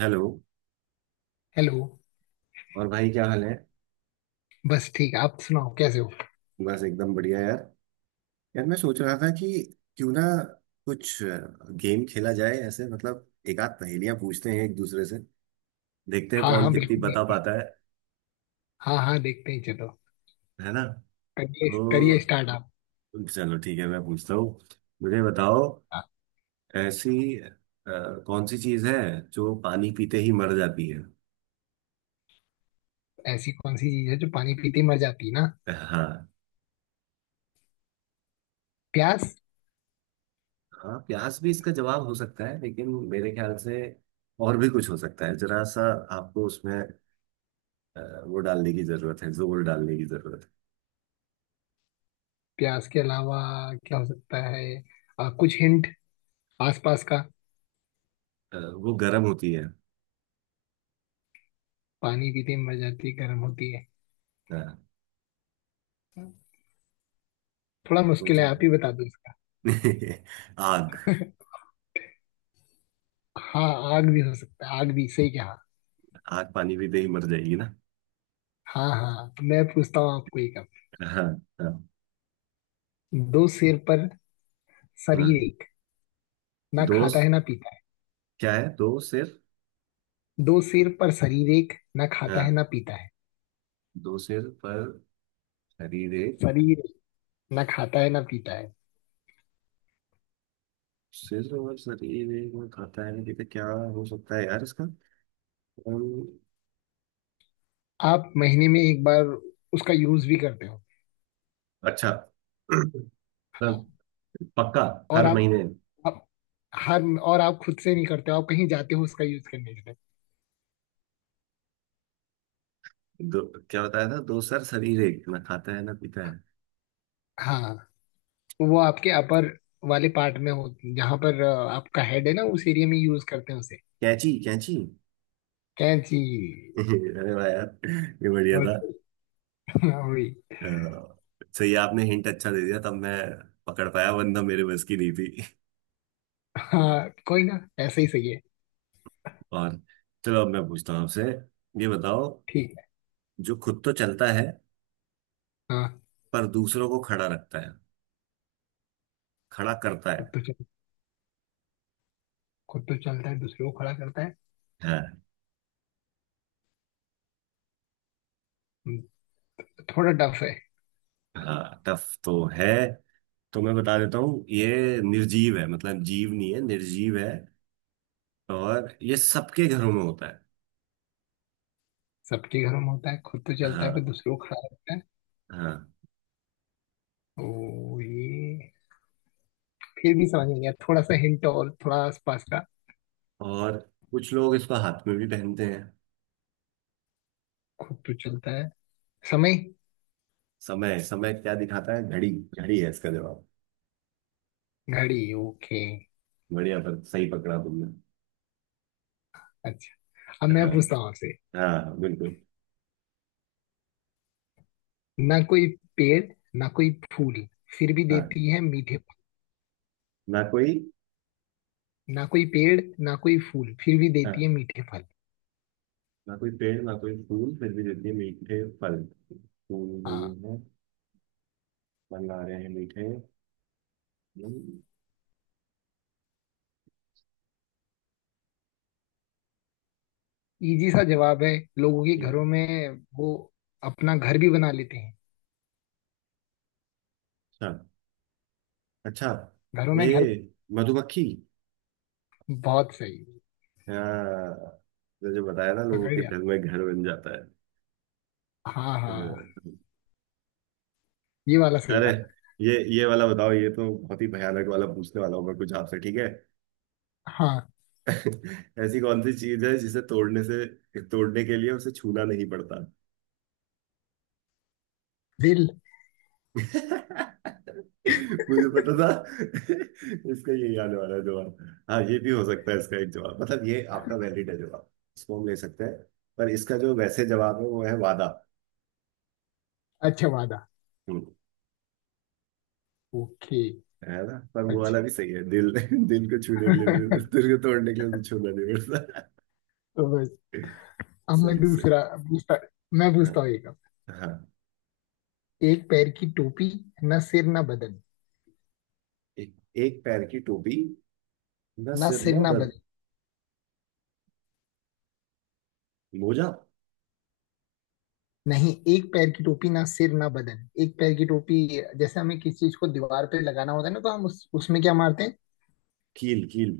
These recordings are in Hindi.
हेलो। हेलो। और भाई क्या हाल है? बस ठीक। आप सुनाओ कैसे हो। बस एकदम बढ़िया यार। यार मैं सोच रहा था कि क्यों ना कुछ गेम खेला जाए, ऐसे मतलब एक आध पहेलियां पूछते हैं एक दूसरे से, देखते हैं हाँ कौन हाँ, कितनी बिल्कुल बता बिल्कुल। पाता है। हाँ हाँ, देखते ही चलो। है ना? करिए तो करिए, स्टार्ट आप। चलो ठीक है, मैं पूछता हूँ। मुझे बताओ, आप- ऐसी अ, कौन सी चीज है जो पानी पीते ही मर जाती है? ऐसी कौन सी चीज है जो पानी पीते ही मर जाती है ना? हाँ। प्यास। हाँ प्यास भी इसका जवाब हो सकता है लेकिन मेरे ख्याल से और भी कुछ हो सकता है जरा सा। आपको उसमें अ, वो डालने की जरूरत है, जोर डालने की जरूरत प्यास के अलावा क्या हो सकता है? कुछ हिंट आसपास का। है। वो गर्म होती है। पानी पीते ही मर जाती है, गर्म होती है? हाँ। थोड़ा मुश्किल सोचो। है, आप ही बता दो इसका। आग। हाँ, आग भी हो सकता है, आग भी सही कहा। आग पानी पीते ही मर जाएगी ना। हाँ हाँ, तो मैं पूछता हूँ आपको एक अब। हाँ। हाँ। दो सिर पर हाँ। शरीर एक, ना दो खाता है स- ना पीता है। क्या है दो सिर? दो सिर पर शरीर एक, ना खाता है हाँ। ना पीता है। दो सिर पर शरीर एक, शरीर, ना खाता है ना पीता है। सिर और शरीर एक में खाता है, देखते क्या हो सकता है यार इसका। अम्म, आप महीने में एक बार उसका यूज भी करते हो। अच्छा तब पक्का। और हर महीने। आप हर और आप खुद से नहीं करते हो, आप कहीं जाते हो उसका यूज करने के लिए। दो? क्या बताया था? दो सर शरीर एक, ना खाता है ना पीता है। हाँ, तो वो आपके अपर वाले पार्ट में हो, जहाँ पर आपका हेड है ना, उस एरिया में यूज करते हैं उसे। कैंची, कैंची। कैंची। अरे वाह यार, ये बढ़िया था। बहुत। हाँ, वही। अ, सही है, आपने हिंट अच्छा दे दिया तब मैं पकड़ पाया, वरना मेरे बस की नहीं थी। हाँ कोई ना, ऐसे ही सही है। और चलो अब मैं पूछता हूँ आपसे। ये बताओ, ठीक है। जो खुद तो चलता है हाँ। पर दूसरों को खड़ा रखता है, खड़ा करता खुद है। तो चल खुद तो चलता है, दूसरे को खड़ा करता है। हाँ। हम्म, थोड़ा टफ है। हाँ टफ तो है, तो मैं बता देता हूँ। ये निर्जीव है, मतलब जीव नहीं है, निर्जीव है। और ये सबके घरों में होता है। सबके घर में होता है, खुद तो चलता है फिर हाँ। दूसरे को खड़ा करता है? हाँ। ओ ये, फिर भी समझ नहीं आया, थोड़ा सा हिंट और, थोड़ा आसपास का। और कुछ लोग इसको हाथ में भी पहनते हैं। खुद तो चलता है, समय? समय? समय क्या दिखाता है? घड़ी। घड़ी है इसका जवाब। घड़ी, ओके। बढ़िया, पर सही पकड़ा तुमने। अच्छा, अब मैं हाँ, पूछता हूँ आपसे। हाँ बिल्कुल। ना कोई पेड़, ना कोई फूल, फिर भी हाँ। देती है मीठे फल। ना कोई। ना कोई पेड़, ना कोई फूल, फिर भी देती है हाँ, मीठे फल। ना कोई पेड़ ना कोई फूल फिर भी देती है मीठे फल। फूल नहीं हाँ। है, फल आ रहे हैं मीठे। हम्म। इजी सा जवाब है। लोगों के ये। घरों में वो अपना घर भी बना लेते हैं, अच्छा, अच्छा। घरों में ये घर। मधुमक्खी। बहुत सही, हाँ, तो जो बताया ना लोगों पकड़ के लिया। घर में घर बन जाता है। हाँ हाँ, हाँ। ये वाला सही अरे था। ये वाला बताओ, ये तो बहुत ही भयानक वाला पूछने वाला हूँ मैं कुछ आपसे, ठीक है? हाँ। ऐसी कौन सी चीज है जिसे तोड़ने से, तोड़ने के लिए उसे छूना नहीं पड़ता। दिल। मुझे पता था। इसका ये याद वाला जवाब। हाँ ये भी हो सकता है इसका एक जवाब, मतलब ये आपका वैलिड है जवाब। इसको हम ले सकते हैं, पर इसका जो वैसे जवाब है वो है वादा। अच्छा, वादा, हम्म। ओके। है ना, पर वो अच्छा वाला भी सही है, दिल। दिल को छूने के लिए भी- दिल को तोड़ने के लिए उसे छूना नहीं पड़ता। तो बस, अब मैं सही, सही। दूसरा पूछता मैं हाँ। पूछता हूँ एक अब। हाँ। एक पैर की टोपी, ना सिर ना बदन। एक पैर की टोपी, ना ना सिर सिर ना ना बद। बदन। मोजा? नहीं, एक पैर की टोपी, ना सिर ना बदन। एक पैर की टोपी। जैसे हमें किसी चीज को दीवार पे लगाना होता है ना, तो हम उस उसमें क्या मारते हैं? कील, कील।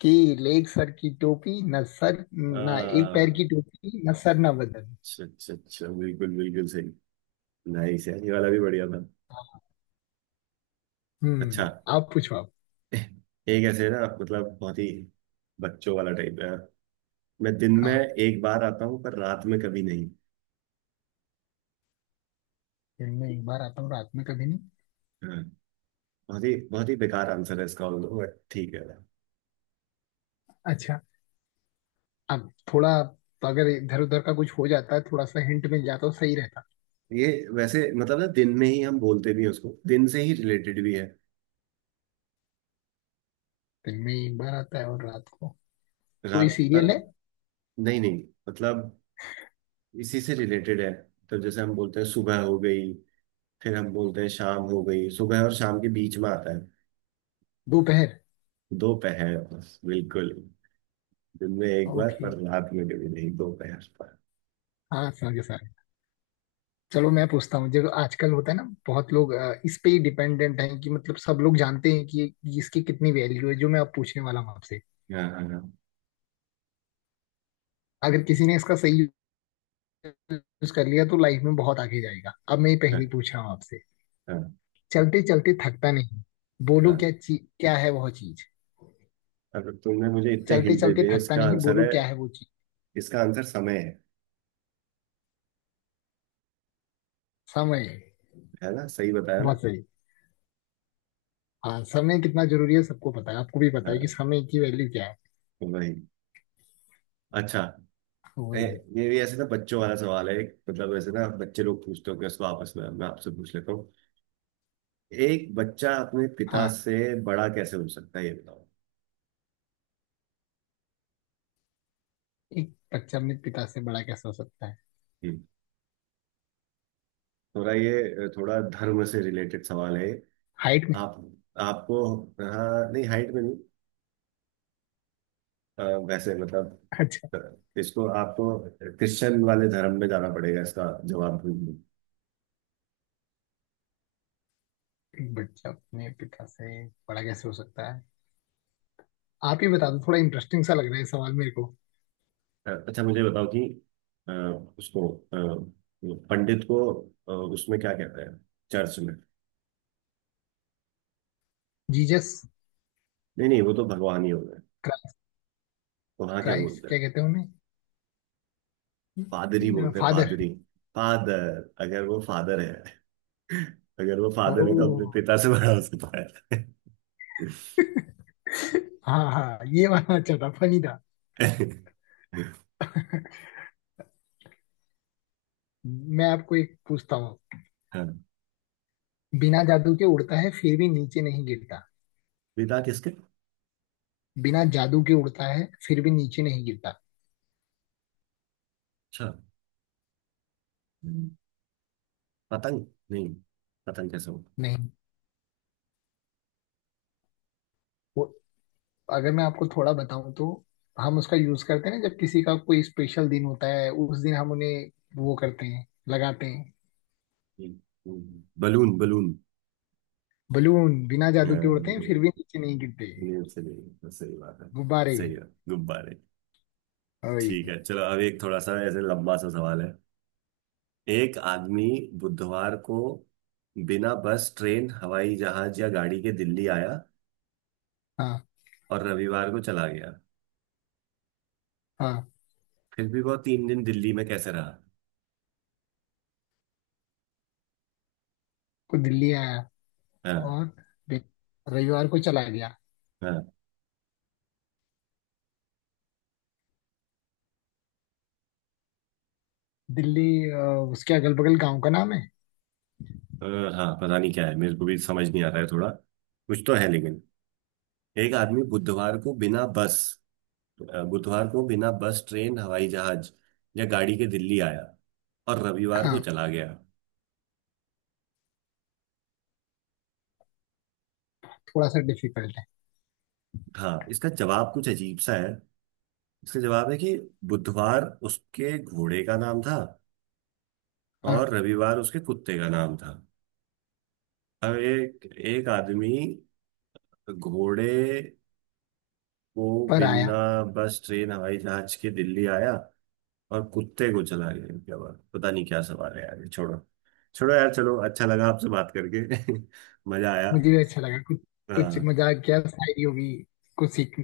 कि लेग सर की टोपी ना सर ना, एक आ, पैर की टोपी ना सर ना बदन। अच्छा अच्छा अच्छा, बिल्कुल बिल्कुल सही। नाइस यार, ये वाला भी बढ़िया था। अच्छा। हम्म। आप पूछो आप। एक ऐसे ना मतलब बहुत ही बच्चों वाला टाइप है। मैं दिन में हाँ, एक बार आता हूँ पर रात में कभी नहीं। दिन में एक बार आता हूँ रात में कभी नहीं। हाँ। बहुत ही बेकार आंसर है इसका ऑल्दो, बट ठीक है। अच्छा, अब थोड़ा, अगर इधर उधर का कुछ हो जाता है, थोड़ा सा हिंट मिल जाता तो सही रहता। ये वैसे मतलब ना दिन में ही हम बोलते भी हैं उसको, दिन से ही रिलेटेड भी है। दिन में एक बार आता है और रात को कोई रात पर? सीरियल है? नहीं नहीं, मतलब इसी से रिलेटेड है। तो जैसे हम बोलते हैं सुबह हो गई, फिर हम बोलते हैं शाम हो गई। सुबह और शाम के बीच में आता है। दोपहर, दोपहर, बिल्कुल। दिन में एक बार ओके। पर रात में कभी नहीं, दोपहर। पर हाँ समझे सर। चलो मैं पूछता हूँ, जो आजकल होता है ना, बहुत लोग इस पे ही डिपेंडेंट हैं कि, मतलब सब लोग जानते हैं कि इसकी कितनी वैल्यू है, जो मैं अब पूछने वाला हूँ आपसे। हाँ, हाँ, हाँ, अगर किसी ने इसका सही यूज कर लिया तो लाइफ में बहुत आगे जाएगा। अब मैं ये पहली हाँ, पूछ रहा हूँ आपसे। हाँ, चलते चलते थकता नहीं, हाँ। बोलो क्या चीज, क्या है वह चीज। अगर तुमने मुझे इतने चलते हिंट दे चलते दिए थकता इसका नहीं, आंसर बोलो है, क्या है वो चीज। इसका आंसर समय है। समय, है ना, सही बताया ना? बहुत सही। हाँ, समय कितना जरूरी है सबको पता है, आपको भी पता है कि हाँ, समय की वैल्यू क्या है। वही। अच्छा। ए, वही। ये भी ऐसे ना बच्चों वाला सवाल है, एक मतलब ऐसे ना बच्चे लोग पूछते हो कि उसको आपस में, मैं आपसे पूछ लेता हूँ। एक बच्चा अपने पिता हाँ। से बड़ा कैसे हो सकता है ये बताओ? एक बच्चा अपने पिता से बड़ा कैसे हो सकता है? हम्म। थोड़ा ये थोड़ा धर्म से रिलेटेड सवाल है। हाइट में? आप, आपको। हाँ नहीं, हाइट में नहीं। अ, वैसे मतलब अच्छा। अ, इसको आपको क्रिश्चियन वाले धर्म में जाना पड़ेगा इसका जवाब ढूंढने। एक बच्चा अपने पिता से बड़ा कैसे हो सकता है, आप ही बता दो, थोड़ा इंटरेस्टिंग सा लग रहा है ये सवाल मेरे को। अच्छा मुझे बताओ कि अ, उसको पंडित को, उसमें क्या कहते हैं चर्च में? जीसस नहीं नहीं, वो तो भगवान ही हो गए। तो वहाँ क्या क्राइस्ट बोलते क्या हैं? कहते हैं पादरी उन्हें? बोलते हैं, फादर। पादरी। फादर, अगर वो फादर है अगर वो फादर है तो अपने ओ, पिता से बड़ा हो सकता हाँ हाँ, ये वाला अच्छा था, फनी था। है। हाँ। मैं आपको एक पूछता हूँ। बिना जादू के उड़ता है फिर भी नीचे नहीं गिरता। विदा किसके? बिना जादू के उड़ता है फिर भी नीचे नहीं गिरता। अच्छा। हम्म, पतंग नहीं? पतंग कैसे हो? नहीं। वो, अगर मैं आपको थोड़ा बताऊं तो, हम उसका यूज करते हैं ना जब किसी का कोई स्पेशल दिन होता है, उस दिन हम उन्हें वो करते हैं, लगाते हैं। Balloon, balloon. बलून, बिना जादू के उड़ते हैं नहीं, फिर भी नीचे नहीं गिरते। सही सही बात है। गुब्बारे सही भी, है, गुब्बारे। वही। ठीक है, चलो अब एक थोड़ा सा ऐसे लंबा सा सवाल है। एक आदमी बुधवार को बिना बस, ट्रेन, हवाई जहाज या गाड़ी के दिल्ली आया हाँ और रविवार को चला गया, हाँ, फिर भी वो तीन दिन दिल्ली में कैसे रहा? तो दिल्ली आया हाँ। और बे- रविवार को चला गया। हाँ। दिल्ली, अ, उसके अगल बगल गांव का नाम है? अ, हाँ पता नहीं क्या है, मेरे को भी समझ नहीं आ रहा है थोड़ा, कुछ तो है लेकिन। एक आदमी बुधवार को बिना बस, बुधवार को बिना बस ट्रेन हवाई जहाज या गाड़ी के दिल्ली आया और रविवार को हाँ, चला गया। थोड़ा सा डिफिकल्ट है। हाँ, इसका जवाब कुछ अजीब सा है। इसका जवाब है कि बुधवार उसके घोड़े का नाम था और हाँ, रविवार उसके कुत्ते का नाम था। अब एक एक आदमी घोड़े को पर बिना आया। बस ट्रेन हवाई जहाज के दिल्ली आया और कुत्ते को चला गया। क्या बात, पता नहीं क्या सवाल है यार, ये छोड़ो। छोड़ो यार, चलो। अच्छा लगा आपसे बात करके। मजा आया। मुझे भी अच्छा लगा, कुछ कुछ हाँ, मजाक किया, शायरी होगी, कुछ सीख,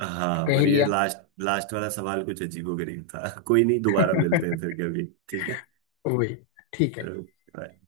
हाँ पर ये पहेलियाँ, लास्ट, लास्ट वाला सवाल कुछ अजीबो गरीब था। कोई नहीं, दोबारा मिलते हैं फिर कभी, ठीक है। वही, ठीक है। चलो, bye.